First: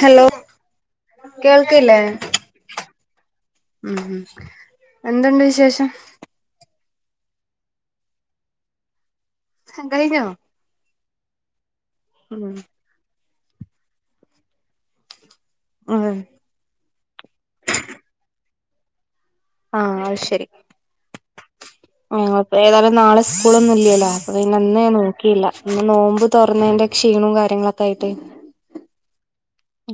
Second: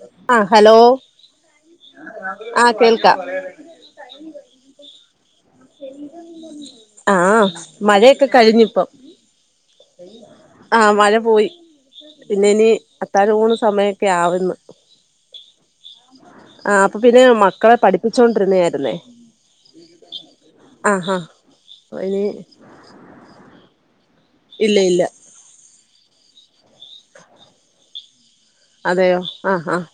Hello ആഹ് hello കേൾക്ക്ല്ലേ? ആഹ് കേൾക്കാം ഉം ഉം എന്തുണ്ട് വിശേഷം? ആ മഴയൊക്കെ കഴിഞ്ഞ് പ്പം കഴിഞ്ഞോ? ആ മഴ പോയി ഉം പിന്നെ നി അത്താഴം ഊണ് സമയൊക്കെ ആവ് എന്ന അതെ ആ അപ്പൊ പിന്നെ മക്കളെ പഠിപ്പിച്ചോണ്ടിര്ന്നയാര്ന്നേ ആഹ് അത് ശരി ആ ആ ഇനി ആഹ് അപ്പൊ ഏതായാലും നാളെ സ്കൂളൊന്നും ഇല്യല്ലോ അപ്പൊ പിന്നെ ഇല്ല ഇന്ന് ഞാൻ ഇല്ല നോക്കിയില്ല. ഇന്ന് നോമ്പ് തുറന്നയ്ന്റെ ക്ഷീണും കാര്യങ്ങളൊക്കെ ആയിട്ട് അതെയോ ആഹ് ആഹ്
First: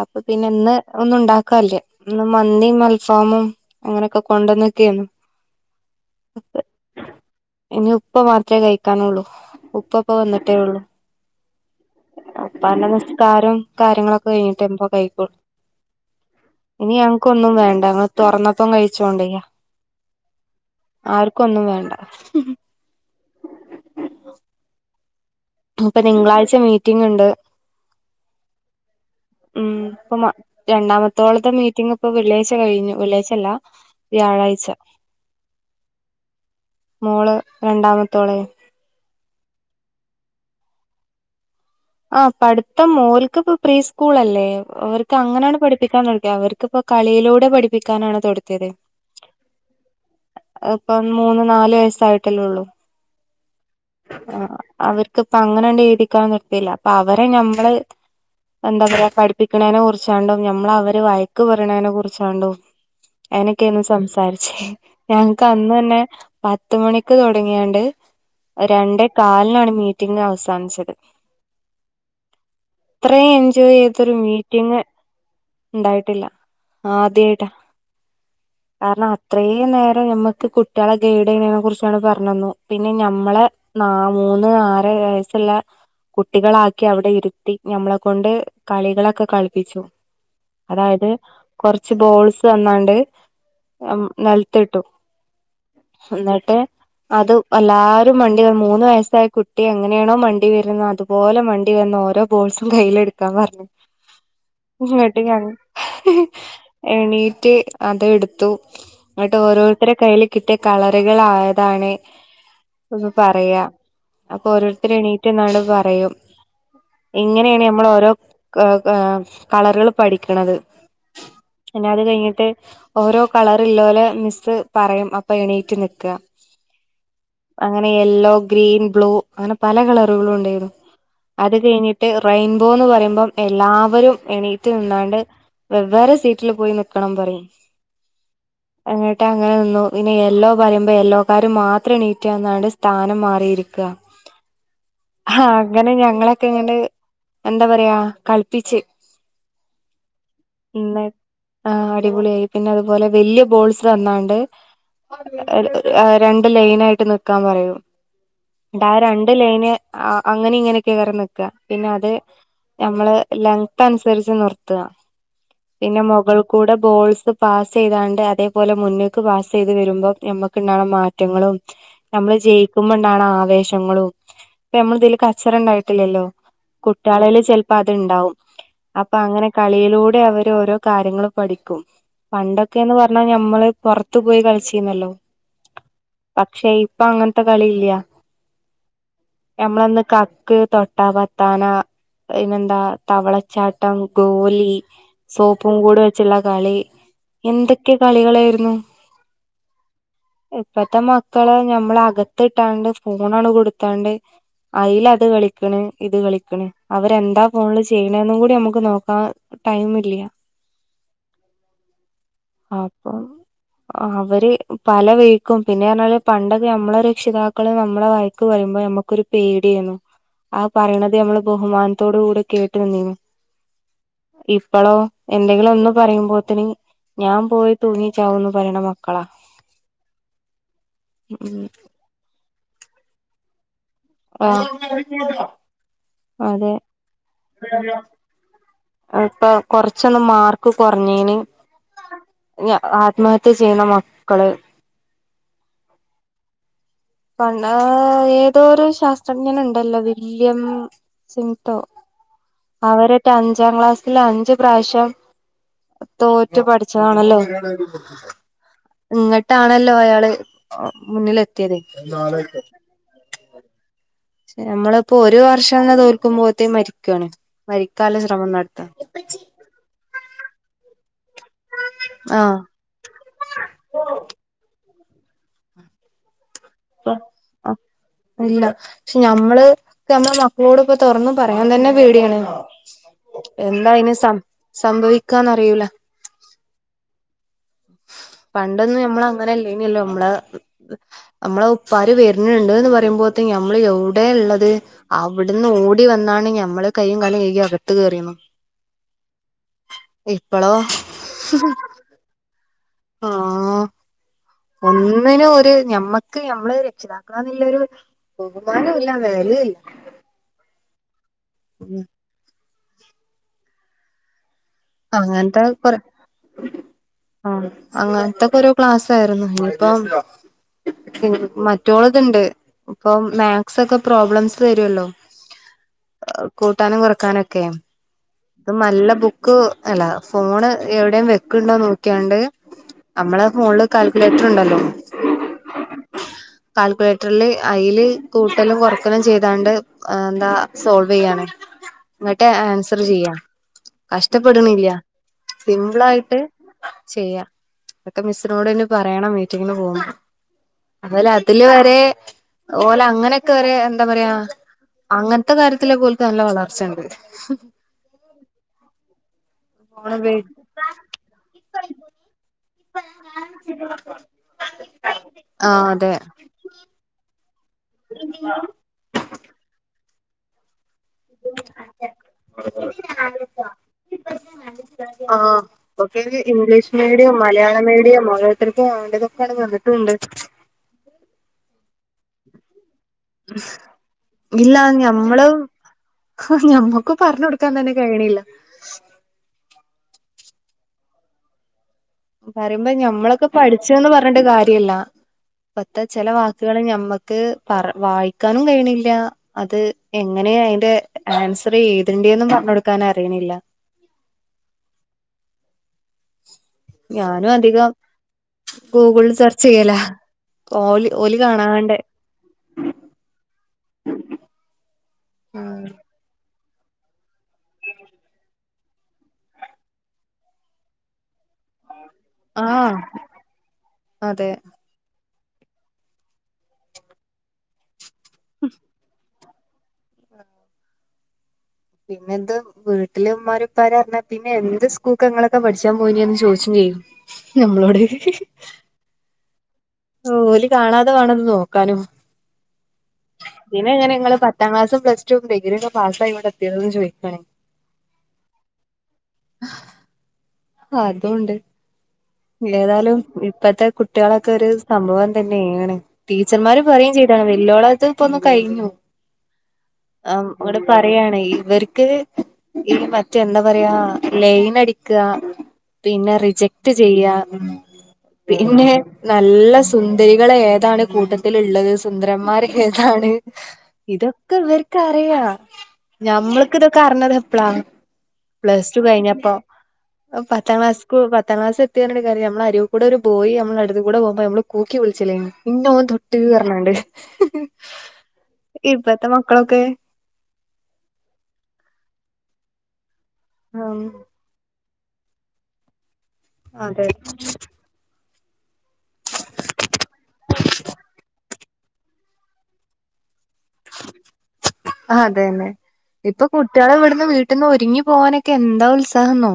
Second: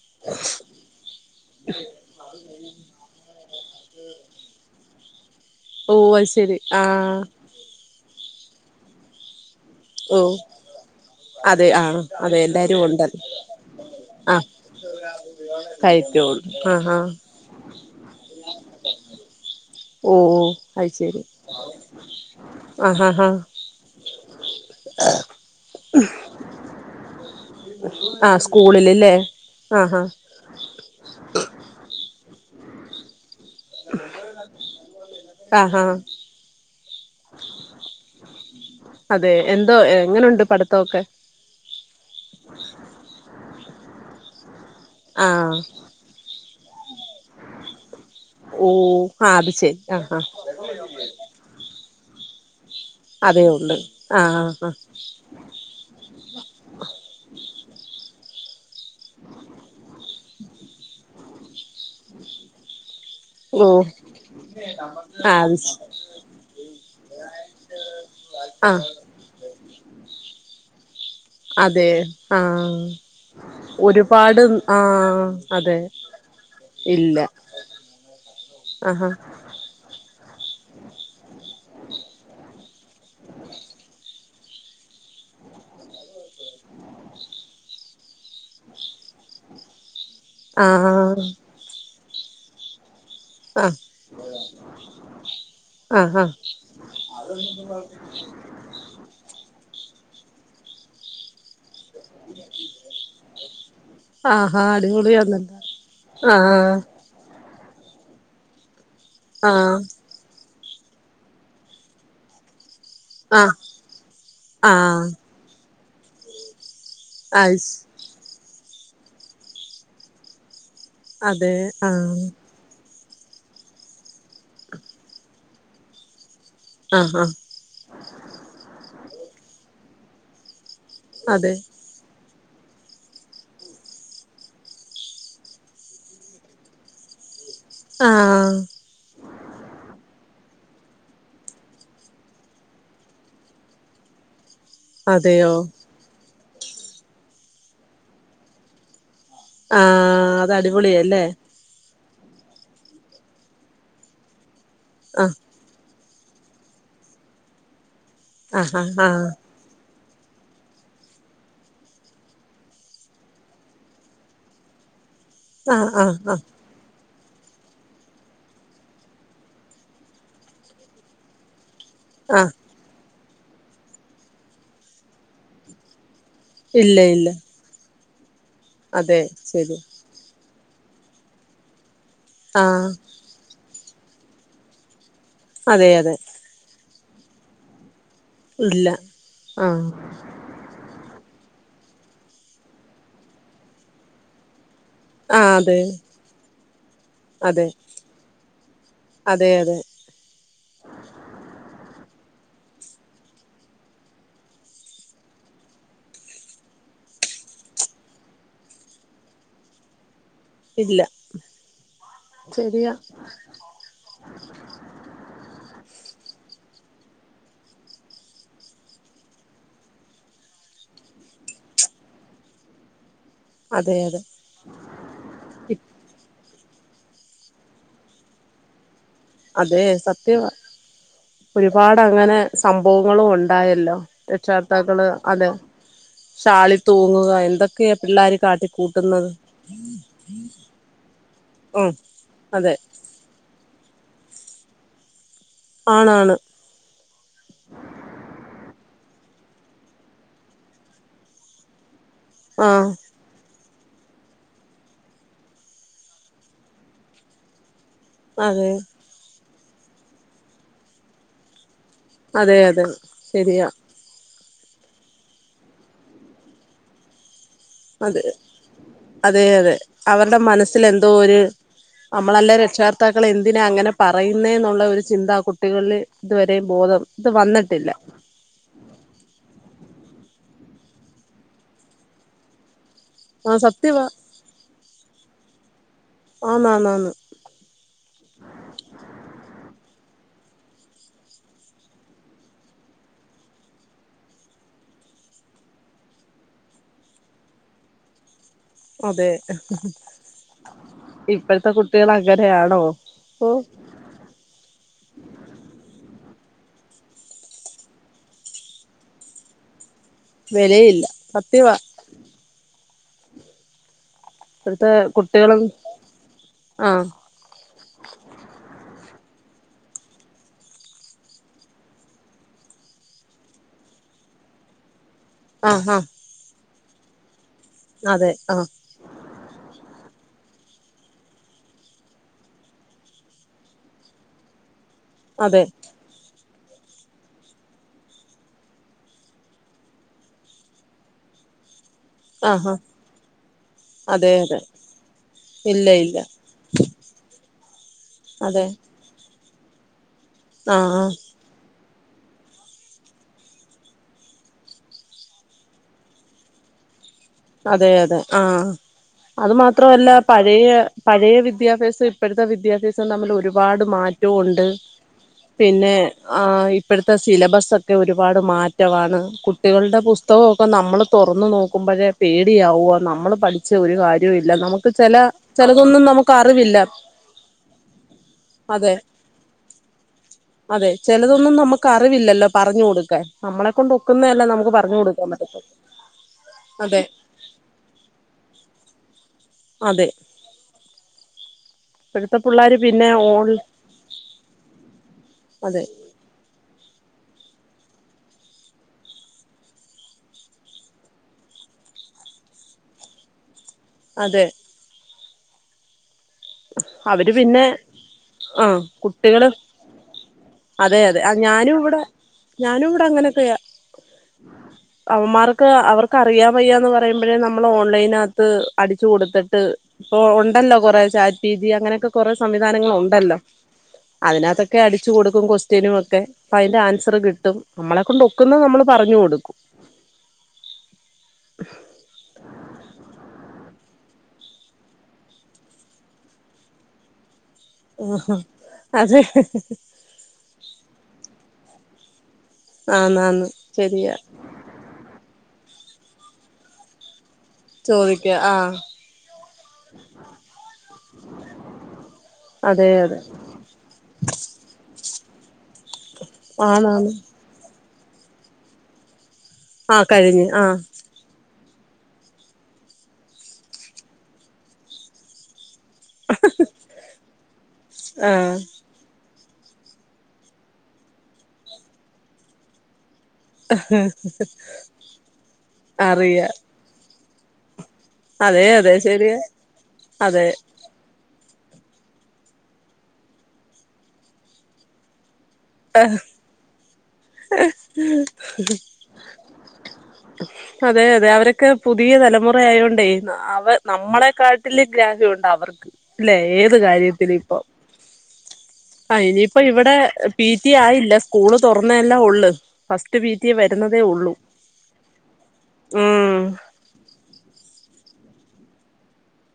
അപ്പൊ പിന്നെ ന്ന് ഒന്നും ഉണ്ടാക്കല്ല. ന്ന് മന്തിം അൽഫാമും അങ്ങനെക്കെ കൊണ്ടന്നക്കെയ്നു ഓ അയ്ശെരി ആ ഇനി ഉപ്പ മാത്രേ കഴിക്കാനൊള്ളൂ ഉപ് ഇപ്പപ്പൊ ഓ വന്നിട്ടേ ഉള്ളു അതെ ആഹ് അതെ എല്ലാരും ഇപ്പന്റെ ഉണ്ടല്ലോ നിസ്ക്കാരം കാര്യങ്ങളൊക്കെ ആഹ് കഴിഞ്ഞിട്ട് ഇപ്പ കഴിക്കോളൂ കഴിക്കോളൂ ആഹ് ഇനി ഞ ആഹ് ഒന്നും വേണ്ട ഞങ്ങള് തൊറന്നപ്പം കഴിച്ചോണ്ടെ ഓ ഓ ആർക്കും ഒന്നും വേണ്ട ആഹ ഹാഹാ ഇപ്പൊ തിങ്കളാഴ്ച മീറ്റിംഗ് ഉണ്ട് ആഹ സ്കൂളിൽല്ലേ ഉം ആഹ ഇപ്പൊ രണ്ടാമത്തോളത്തെ മീറ്റിങ് ഇപ്പൊ വെള്ളിയാഴ്ച കഴിഞ്ഞു വെള്ളിയാഴ്ച അല്ല വ്യാഴാഴ്ച ആഹ് ആഹ് മോള് രണ്ടാമതൊള്ളെ അതെ എന്തോ എങ്ങനെയുണ്ട് പഠിത്തൊക്കെ ആ പഠിത്തം മോൾക്ക്പ്പോ പ്രീ സ്കൂൾ അല്ലേ അവർക്ക് ആഹ് അങ്ങനെയാണ് പഠിപ്പിക്കാൻ ഇപ്പൊ കളിയിലൂടെ പഠി പഠിപ്പിക്കാൻ ആണ് ഓ തോടുത്തിയത് ആഹ് അത് ശരി ആഹ് ആഹ് ഇപ്പോ മൂന്ന് നാല് വയസായിട്ട് ട്ടല്ലേഒള്ളും അതേ ഉണ്ട് അവർക്ക്പ്പോ അങ്ങനെണ്ട് എഴുതിക്കാൻ നിർത്തിയില്ല അപ്പൊ അവരെ ഞമ്മള് എന്താ പറയാ പഠിപ്പിക്കുന്നതിനെ കുറിച്ചാണല്ലോ നമ്മള് അവര് വയക്ക് പറയണതിനെ കുറിച്ചാണ്ടും ഓ അങ്ങനോക്കെയാണ് സംസാരിച്ചേ ഞങ്ങക്ക് ആഹ് അന്ന് തന്നെ പത്ത് മണിക്ക് തുടങ്ങിയാണ്ട് അത് ആഹ് രണ്ടേ കാലിനാണ് മീറ്റിംഗ് അവസാനിച്ചത് അതെ ആഹ ഇത്രയും എൻജോയ് ചെയ്തൊരു ഒരുപാട് മീറ്റിംഗ് ആഹ അതെ ആഹ ഇല്ല ആദ്യായിട്ടാ ആഹാ ഇത്രെയും നേരം നമ്മക്ക് കുട്ടിയാളെ ഗൈഡ് ചെയ്യുന്നതിനെ കുറിച്ചാണ് പറഞ്ഞന്നു പിന്നെ നമ്മളെ നല് മൂന്ന് ആറ് വയസ്സുള്ള കുട്ടികളാക്കി അവിടെ ഇരുത്തി ഞമ്മളെ കൊണ്ട് കളികളൊക്കെ കളിപ്പിച്ചു ആഹ് അതായത് കൊറച്ച് ബോൾസ് തന്നാണ്ട് ആഹ് നിലത്തിട്ടു ആഹാ എന്നിട്ട് അത് എല്ലരും മണ്ടി മൂന്ന് വയസ്സായ കുട്ടി എങ്ങനാണോ മണ്ടി വരുന്നത് അതുപോലെ മണ്ടി മണ്ടി വന്ന് ഓരോ ബോൾസും കയ്യിൽ എടുക്കാൻ പറഞ്ഞു ആഹാ ഇങ്ങട്ട് ഞാൻ അടിപൊളിയാന്നല്ലോ ആഹ് എണീറ്റ് അതെടുത്തു എന്നിട്ട് ആഹ് ഓരോരുത്തരെ കയ്യിൽ കിട്ടിയ കളറുകൾ ഏതാണ് ആഹ് പറയാ അപ്പൊ ഓരോരുത്തര് ആഹ് എണീറ്റ് നിന്നാണ്ട് പറയും ഇങ്ങനെയാണ് അയ്ശ് നമ്മൾ ഓരോ കളറുകൾ പഠിക്കണത് അതെ പിന്നെ അത് ആഹ് കഴിഞ്ഞിട്ട് ഓരോ കളർ ഇല്ലോലെ മിസ്സ് പറയും അപ്പൊ എണീറ്റ് നിൽക്ക ആഹ ആഹ അങ്ങനെ യെല്ലോ ഗ്രീൻ ബ്ലൂ അങ്ങനെ പല കളറുകളും ഉണ്ടെരുന്നു അതെ അത് കഴിഞ്ഞ് ട്ട് റെയിൻബോന്ന് പറയുമ്പോ എല്ലാവരും എണീറ്റ് നിന്നാണ്ട് വെവേറെ സീറ്റില് പോയി നിൽ ക്കണം പറയും ആഹ് എങ്ങിട്ട് അങ്ങനെ നിന്നു പിന്നെ യെലോ പറയുമ്പോ യെല്ലോ കാര് മാത്രം എണീറ്റാൽ നിന്നാണ്ട് സ്ഥാനം മാറി ഇരിക്ക അതെയോ അങ്ങനെ ഞങ്ങള് ഇങ്ങണ്ട് എന്താ പറയാ കളിപ്പിച്ച് ആ അത് അടിപൊളിയല്ലേ ആ് അടിപൊളിയായി പിന്നെ അതുപോലെ വലിയ ബോൾസ് തന്നാണ്ട് ആഹ് രണ്ട് ലൈൻ ആയിട്ട് നിൽ ക്കാൻ പറയും ആഹ് എന്നിട്ട് ആ ആഹ് രണ്ട് ആഹ് ലൈന് ആ അങ്ങനെ ഇങ്ങനെയൊക്കെ ആയിക്കും നിക്കാ പിന്നെ അത് നമ്മള് ലെൻത്ത് അനുസരിച്ച് നിർത്താ പിന്നെ ആഹ് ആഹ് ആഹ് മുകൾകൂടെ ബോൾസ് പാസ് ചെയ്താണ്ട് അതേപോലെ മുനിലെ ക്ക് പാസ് ചെയ്ത് വരുമ്പോം നമ്മുക്ക് ഉണ്ടാവണ മാറ്റങ്ങളും നമ്മള് ആഹ് ജയിക്കുമ്പോണ്ടാവണ ആവേശങ്ങളും ഇപ്പോ നമ്മൾ ഇതില് കച്ചറ ഉണ്ടായിട്ടില്ലല്ലോ ഇല്ല ഇല്ല കുട്ടിയാളെൽ ചെലപ്പോ അത്ണ്ടാവും അപ്പൊ അതെ അങ്ങനെ ശരി കളിയിലൂടെ അവര് ഓരോ കാര്യങ്ങള് പഠിക്കും ആഹ് പണ്ടൊക്കെന്ന് പറഞ്ഞാ ഞമ്മള് പുറത്തു പോയി കളിച്ചിരുന്നല്ലോ അതെ അതെ പക്ഷെ ഇപ്പൊ അങ്ങനത്തെ കളി ഇല്ല. ഇല്ല ആഹ് ഞമ്മളൊന്ന് കക്ക് തൊട്ടാക്കാ താന പിന്നെന്താ തവളച്ചാട്ടം ഗോലി ആഹ് സോപ്പും അതെ കൂട് വെച്ചുള്ള കളി അതെ എന്തൊക്കെ കളികളായിരുന്നു. അതെ അതെ ഇപ്പത്തെ മക്കള് ഞമ്മള അകത്തി ഇട്ടാണ്ട് ഫോണണ് കൊടുത്താണ്ട് അയിലത് അത് കളിക്കണ ഇത് കളിക്കണ അവരെന്താ ഫോണില് ചെയ്യണും കൂടി നമുക്ക് നോക്കാം ടൈം ഇല്ല. ഇല്ല ശെരിയാ. അപ്പം അവര് പല വഴിക്കും പിന്നെ പറഞ്ഞാല് പണ്ട നമ്മളെ രക്ഷിതാക്കള് നമ്മളെ വയക്ക് പറയുമ്പോ നമ്മക്കൊരു പേടിയായിനു. ആഹ് പറയുന്നത് നമ്മള് ബഹുമാനത്തോടു കൂടെ കേട്ട് നിന്നീ. അതെ അതെ ഇപ്പോളോ എന്തെങ്കിലും ഒന്ന് പറയുമ്പോത്തന് ഞാൻ പോയി തൂങ്ങിചാവുന്നു പറയണ മക്കളാ. അതെ സത്യ ഉം ഒരുപാട് അങ്ങനെ സംഭവങ്ങളും ഉണ്ടായല്ലോ? രക്ഷകർതാക്കള് അതെ ആഹ് അതെ ഷാളി തൂങ്ങുക എന്തൊക്കെയാ പിള്ളാര് കാട്ട ഇപ്പൊ കൊറച്ചൊന്ന് മാർക്ക് കുറഞ്ഞേന് ഉം അതെ ആത്മഹത്യ ചെയ്യണ മക്കള് ആണാണ് പ ഏതോരു ശാസ്ത്രജ്ഞനണ്ടല്ലോ വില്യം ആഹ് അവരറ്റ അഞ്ചാം ക്ലാസ്സിൽ അഞ്ച് പ്രാവശ്യം തോറ്റ് പഠിച്ചതാണല്ലോ അതെ എന്നിട്ടാണല്ലോ അയാള് മുന്നിലെ ത്തിയത് അതെ അതെ ശരിയാ. നമ്മളിപ്പോ ഒരു വർഷം തോൽക്കുമ്പോതിന് മരിക്കാണ്. മരിക്കാല അതെ ശ്രമം നടത്താ. അതെ അതെ അവരുടെ മനസ്സിൽ എന്തോ ഒരു നമ്മളല്ല ആഹ് രക്ഷക ത്താക്കൾ എന്തിനാ അങ്ങനെ പറയുന്നെന്നുള്ള ഒരു ചിന്ത കുട്ടികളിൽ ഇതുവരെയും ബോധം ഇത് വന്നിട്ടില്ല. ഇല്ല പക്ഷെ ഞമ്മള് നമ്മുടെ മക്കളോട്പ്പ തുറന്ന് പറയാൻ തന്നെ പേടിയാണ്. ആ എന്താ സത്യവാ അയ്ന് സംസംഭവിക്കാന്നറിയുല. ആന്നാന്നാന്ന് പണ്ടന്ന് നമ്മള അങ്ങനെല്ലേനല്ലോ നമ്മള്. നമ്മള ഉപ്പാർ വരുന്നുണ്ട് എന്ന് പറയുമ്പോഴത്തെ നമ്മൾ എവിടെ ഉള്ളത്. അവിടന്ന് ഓടി വന്നാണ്ങ് മ്മള് കയ്യും കാലും കയികി അകത് കയറിയന്ന. അതെ ഇപ്പളോ ഇപ്പോഴത്തെ കുട്ട ട്ടിളങ്ങനാണോ ഓ ആഹ് ഒന്നിനും ഒരു ഞമ്മക്ക് നമ്മള് രക്ഷിതാക്കളാന്നുള്ളരു ബഹുമാനില്ല വേലിഇല്ല വെല ഇല്ല സത്യവാ ഇപ്പോടുത്തെ കുട്ടികളും അങ്ങനത്തെ കൊറ ആഹ് ആഹ് അങ്ങനത്തൊക്കെ ഒരു ക്ലാസ് ആയിരുന്നു ഇപ്പം മറ്റൊള്ളത്ണ്ട് ഇപ്പൊ മാത്സ് ഒക്കെ പ്രോബ്ലംസ് തരുവല്ലോ ആഹ് ആഹ് കൂട്ടാനും കുറക്കാന ഒക്കെ അതെ ആഹ് ഇത് നല്ല ബു ക്കൂ അല്ല. ഫോണ് എവിടെയും വെക്ക്ണ്ടോ നോക്കിയാണ്ട് അമ്മളെ ഫോൺല് കാൽക്കുലേറ്റർ ണ്ടല്ലോ? അതെ കാൽക്കുലേറ്റർല് അയ്ല് കൂട്ടലും കൊറക്കലും ചെയ്താണ്ട് എന്താ സോൾവെയ്യാണ്. ങ്ങെട്ട് ആഹ് ആഹ് ആൻസർ ചെയ്യാ അതെ അതെ കഷ്ടപ്പെട്ണ്ല്ല്യ. ഇല്ല ഇല്ല സിമ്പ്ളായിട്ട് ചെയ്യാ. അതൊക്കെ അതെ മിസ്സിനോടെന്നെ പറയണം മീറ്റിങ്ങിന് പോകുമ്പ. ആഹ് ആഹ് അതോലെ ട്ട്‌ല് വരെ ഓല അങ്ങനെയൊക്കെ വരെ എന്താ പറയാ അങ്ങൻത്തെ കാര്യത്തിലൊക്കെ ഓൽക്ക് നല്ല വളർച്ചണ്ട്. അതെ അതെ. ആഹ് അത് മാത്രോല്ല ഫോൺ ഉപയോഗി പഴയ പഴയ വിദ്യാഭ്യാസോം ഇപ്പഴത്തെ വിദ്യാ ഭ്യാസം തമ്മില് ഒരുപാട് മാറ്റോണ്ട്. ആഹ് പിന്നെ അതെ ആഹ്- ഇപ്പഴത്തെ സിലബസൊക്കെ ഒരുപാട് മാറ്റവാണ്. കുട്ടികൾടെ പുസ്തകൊക്കെ നമ്മള് തൊറന്ന് നോക്കുമ്പഴേ പേടിയാവുവ. നമ്മള് പഠിച്ച ഒര് കാര്യവും ഇല്ല. നമുക്ക് ചെല ആഹ് ചെലതൊന്നും ഒക്കെ നമുക്ക് അറിവില്ല. ഇംഗ്ലീഷ് മീഡിയം മലയാള മീഡിയം ഓരോത്തർക്കും അതെ വേണ്ടതൊക്കെണ്ട് വന്ന്ട്ടൂണ്ട്. അതെ. ചെലതൊന്നും നമു ക്കറിവില്ലല്ലോ പറഞ്ഞ് കൊടുക്കാൻ. നമ്മളെ കൊണ്ട് ഒക്കുന്നേല്ലേ നമുക്ക് പറഞ്ഞു കൊടുക്കാൻ പറ്റത്തൊ ഞമ്മക്കും പറഞ്ഞൊട്ക്കാൻ തന്നെ കഴിണീല്ല. അതെ ഇപ്പോഴത്തെ പിള്ളേർ പറയുമ്പം പിന്നെ ഓൺ ഞമ്മളൊക്കെ പഠിച്ച്ന്ന് പർഞ്ഞിട്ട കാര്യല്ല. അതെ ഇപ്പത്തെ ചെല വാക്ക് കള് ഞമ്മക്ക് പറ വായിക്കാനും കഴിണില്ലാ. അത് എങ്ങനെയ അയിന്റെ ആൻസറ് ഏതെണ്ടീന്നും പറഞ്ഞൊ ട്ക്കാൻ അറിയിണില്ല. അതെ അവര് ഞാനും പിന്നെ അധികം ആ ഗൂഗുള്ള് കുട്ടികള് സെർച്ചെ യ്യലാ. അതെ അതെ. ആഹ് ഞാനും വടെ ഞാനും വടെ അങ്ങനെയൊക്കയാ. അവമ്മാർക്ക് അവർ ക്കഅറിയാം വെയ്യാന്ന് പറയുമ്പോഴേ നമ്മള് ഓൺലൈനാത്ത് അടിച്ച് കൊട്ത്ത്ട്ട് ഓ ഒണ്ടല്ലോ കൊറേ ചാ പി ജി അങ്ങനെയൊക്കെ കൊറേ സംവിധാനങ്ങൾ ആഹ് ഒണ്ടല്ലോ. അതെ അതിനകത്തൊക്കെ അടി ച്ച് കൊടുക്കും കൊസ്റ്റ്യനും ഒക്കെ. പ്പ യിൻ്റെ ആൻസറ് കിട്ടും. നമ്മളെ കൊണ്ട് ഒക്കുന്നത് നമ്മൾ പറഞ്ഞു കൊടുക്കും. പിന്നെന്ത്? വീട്ട്ല് മ്മാരുംപ്പാരും അർഞ്ഞാ പിന്നെ എന്ത് സ്കൂക്കാ ങ്ങളൊക്കെ പഠിച്ചാൻ പോയി ന്യേന്ന് ചോയിച്ചും ചെയ്യും. നമ്മളോട് ആഹാ. അത് ഓല് കാണാതെ വാണംത് നോക്കാനും. ആന്നാന്ന് പിന്നെ ശരിയാ എങ്ങനെങ്ങള് പ ത്താ ക്ലാസ്സും, പ്ലസ്‌ ടും, ഡിഗ്രി ഒക്കെ പസ്സായിവ്‌ടെ എത്തിയത് ചോയിക്കാണ്. ചോയിക്കും. ആഹ് അതുണ്ട്. അതെ ഏതാലും അതെ ഇപ്പത്തെ കുട്ടികളെക്കൊര് സംഭവം തെന്നേണ്. ടീച്ചർമാര് പറിം ആണാണ് ചെയ്യും. [unintelligible] വല്യോളാച്ചാ പ്പൊ ന്ന് കഴിഞ്ഞു. ആ അം കഴിഞ്ഞ് ആ ങ്ങട്ട് പ്പ റയാണെ. ഇവര്ക്ക് ഈ മറ്റേ എന്താ പറയാ ലൈനടിക്കാ പിന്നെ റിജക്ട് ചെയ്യാ. ആ പിന്നെ നല്ല സുന്ദരികളേതാണ് കൂട്ടത്തില്ള്ളത്, സുന്ദരന്മാർ ഏതാണ് ഇതൊക്കെ ഇവര്ക്കറിയാ. അറിയാ ഞമ്മൾക്ക് തൊക്കെ അർഞ്ഞത് എപ്പളാ അതെ പ്ലസ് അതെ ടു ശരിയാ കഴിഞ്ഞപ്പം. അതെ പത്താം ക്ലാസ് ക്കു പത്താ ക്ലാസ് എത്തീർഞ്ഞിട്ട് കാര്യല്ല. മ്മളെ അരൂകൂടൊരു ബോയ് അമ്മളെ അട്ത്ത് കൂടെ പോക്മ്പം നമ്മള് കൂക്കി വിളിച്ചിലേ ഇന്നെ ഓൻ തൊട്ട് ർഞ്ഞാണ്ട്. ഇപ്പത്തെ മക്കളൊക്കേ അതെ അതെ. അവരൊക്കെ പുതിയ തലമുറ ആയോണ്ടേ ന്ന അവ നമ്മളെക്കാ ട്ടില് ഗ്രാഹ്യം ഒണ്ട് അവർക്ക്. അല്ലെ ഏത് അതെ കാര്യത്തിലും ഇപ്പൊ. അയിന് പ്പം ഇവടെ പി റ്റി ആയില്ല സ്കൂള് എല്ലാം ഉള്ള് ഫസ്റ്റ് പി റ്റി വരുന്നതേ ഉള്ളു അതന്നെ ഉം ഇപ്പൊ കുട്ടികളെ ഇവിടുന്ന് വീട്ടിൽന്ന് ഒരുങ്ങി പോകാനൊക്കെ എന്താ ഉത്സാഹന്നോ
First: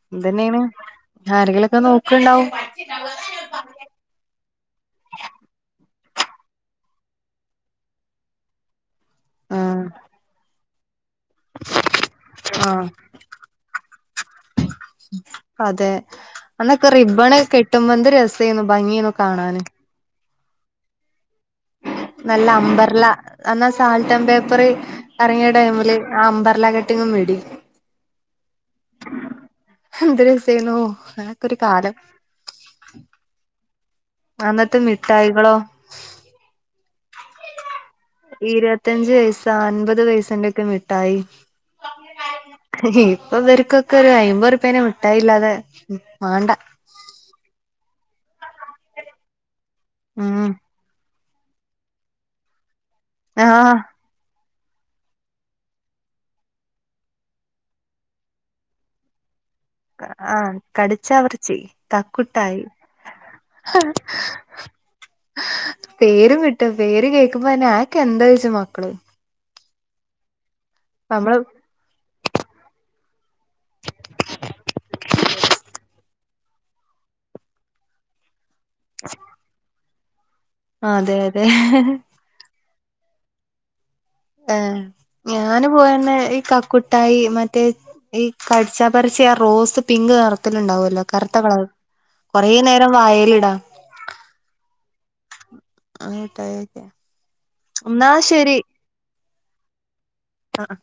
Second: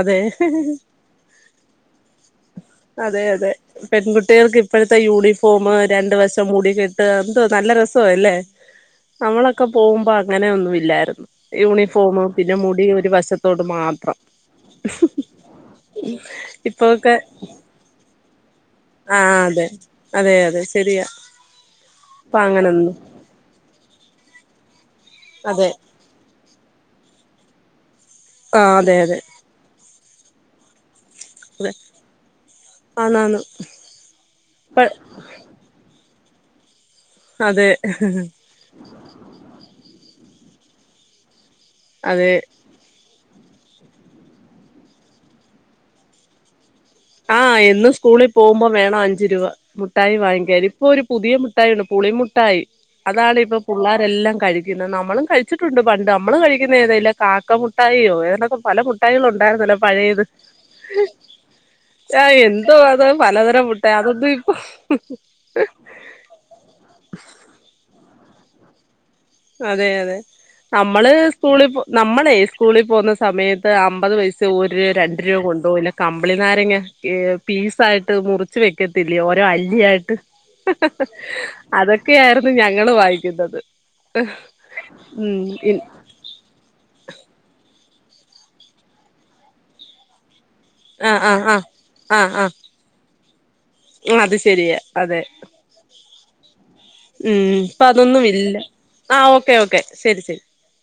അതെ ഇന്തന്നെയാണ് ആരെങ്കിലും ഒക്കെ നോക്കണ്ടാവും അതെ അതെ പെൺകുട്ടികൾക്ക് ഇപ്പോഴത്തെ യൂണിഫോം രണ്ട് വസം മൂടിക്കെട്ടാ എന്തോ നല്ല രസവല്ലേ നമ്മളൊക്കെ ആഹ് പോകുമ്പോ അങ്ങനെ ഒന്നുല്ലായിരുന്നു യൂണിഫോമ് പിന്നെ മുടി ആഹ് ഒരു വശ ത്തോട് മാത്രം അതെ അന്നൊക്കെ ഇപ്പൊക്കെ റിബണ് കെട്ടുമ്പോ എന്ത് രസേന്നു ഭംഗിയേന്നു ആഹ് കാണാന് അതെ അതെ അതെ ശരിയാ അപ്പ നല്ല അങ്ങനൊന്നും അമ്പർല അന്നാ ആ സാൾട്ടം പേപ്പർ ഇറങ്ങിയ അതെ ടൈമില് ആ അമ്പർല കട്ടിങ്ങും മിടിം ആ അതെ അതെ എന്ത് രസേനോ അങ്ങനെക്കൊരു കാലം ആന്ന് ആന്ന് അന്നത്തെ മിഠായികളോ അതെ ഇരുപത്തഞ്ച് പൈസ അൻപത് പൈയസന്റൊക്കെ മിട്ടായി അതെ ഇപ്പൊ ഇവര്ക്കൊക്കെ ഒരു അയിമ്പ ഉറ്പ്പ്യൻ്റെ മുട്ടായില്ലാതെ മാണ്ടാ ആഹ് എന്നും സ്കൂളിൽ പോകുമ്പോ വേണം അഞ്ചു രൂപ മുട്ടായി ഉം വാങ്ങിക്കാനിം ഇപ്പൊ ഒരു പുതിയ മുട്ടായിണ്ട് പുളിമുട്ടായി അതാണ് ഇപ്പൊ ആഹ് പിള്ളേരെല്ലാം കഴ് ഇത് നമ്മളും കഴിച്ചിട്ടുണ്ട് പണ്ട് നമ്മള് കഴിക്കുന്ന ഏതെല്ലാം കാക്ക മുട്ടായിയോ ഏതൊക്കെ പല മുട്ടായികളും ഉണ്ടായിരുന്നല്ലോ പഴയത് ശരി എന്തോ അത് പലതരം മുട്ടായി അതൊന്നും ഇപ്പൊ പേരും കിട്ടും പേര് കേക്കുമ്പോ തന്നെ ആയെക്കെ എന്താ ചോയിച്ചും മക്കള് അതെ അതെ നമ്മള് സ്കൂളി പോ നമ്മളെ സ്കൂളിൽ പോകുന്ന സമയത്ത് അമ്പത് പൈസ ഒരു രൂപ രണ്ട് രൂപ കൊണ്ടുപോകില്ല കമ്പിളി നാരങ്ങ ഏ പീസായിട്ട് മുറിച്ച് വെക്കത്തില്ലേ ഓരോ അല്ലിയായിട്ട് അതെ അതെ അതൊക്കെയായിരുന്നു ഞങ്ങള് വായിക്കുന്നത് ആ ഉം ഞാന് പോയന്നെ ഈ ക കുട്ടായി മറ്റേ ഈ കടിച്ചപ്പരച്ചി ആ റോസ് പിങ്ക് നിറത്തിലുണ്ടാവ ആഹ് കറുത്ത ആഹ് ആഹ് കളറ് കൊറ നേരം വായലിടാ ഉം അത് ശരിയാ അതെ ആ മിഠായിയൊക്കെ ഉം ഇപ്പോ എന്നാ അതൊന്നും ഇല്ല ശരി ആ ഓക്കെ ഓക്കെ ശരി ശരി ആഹ്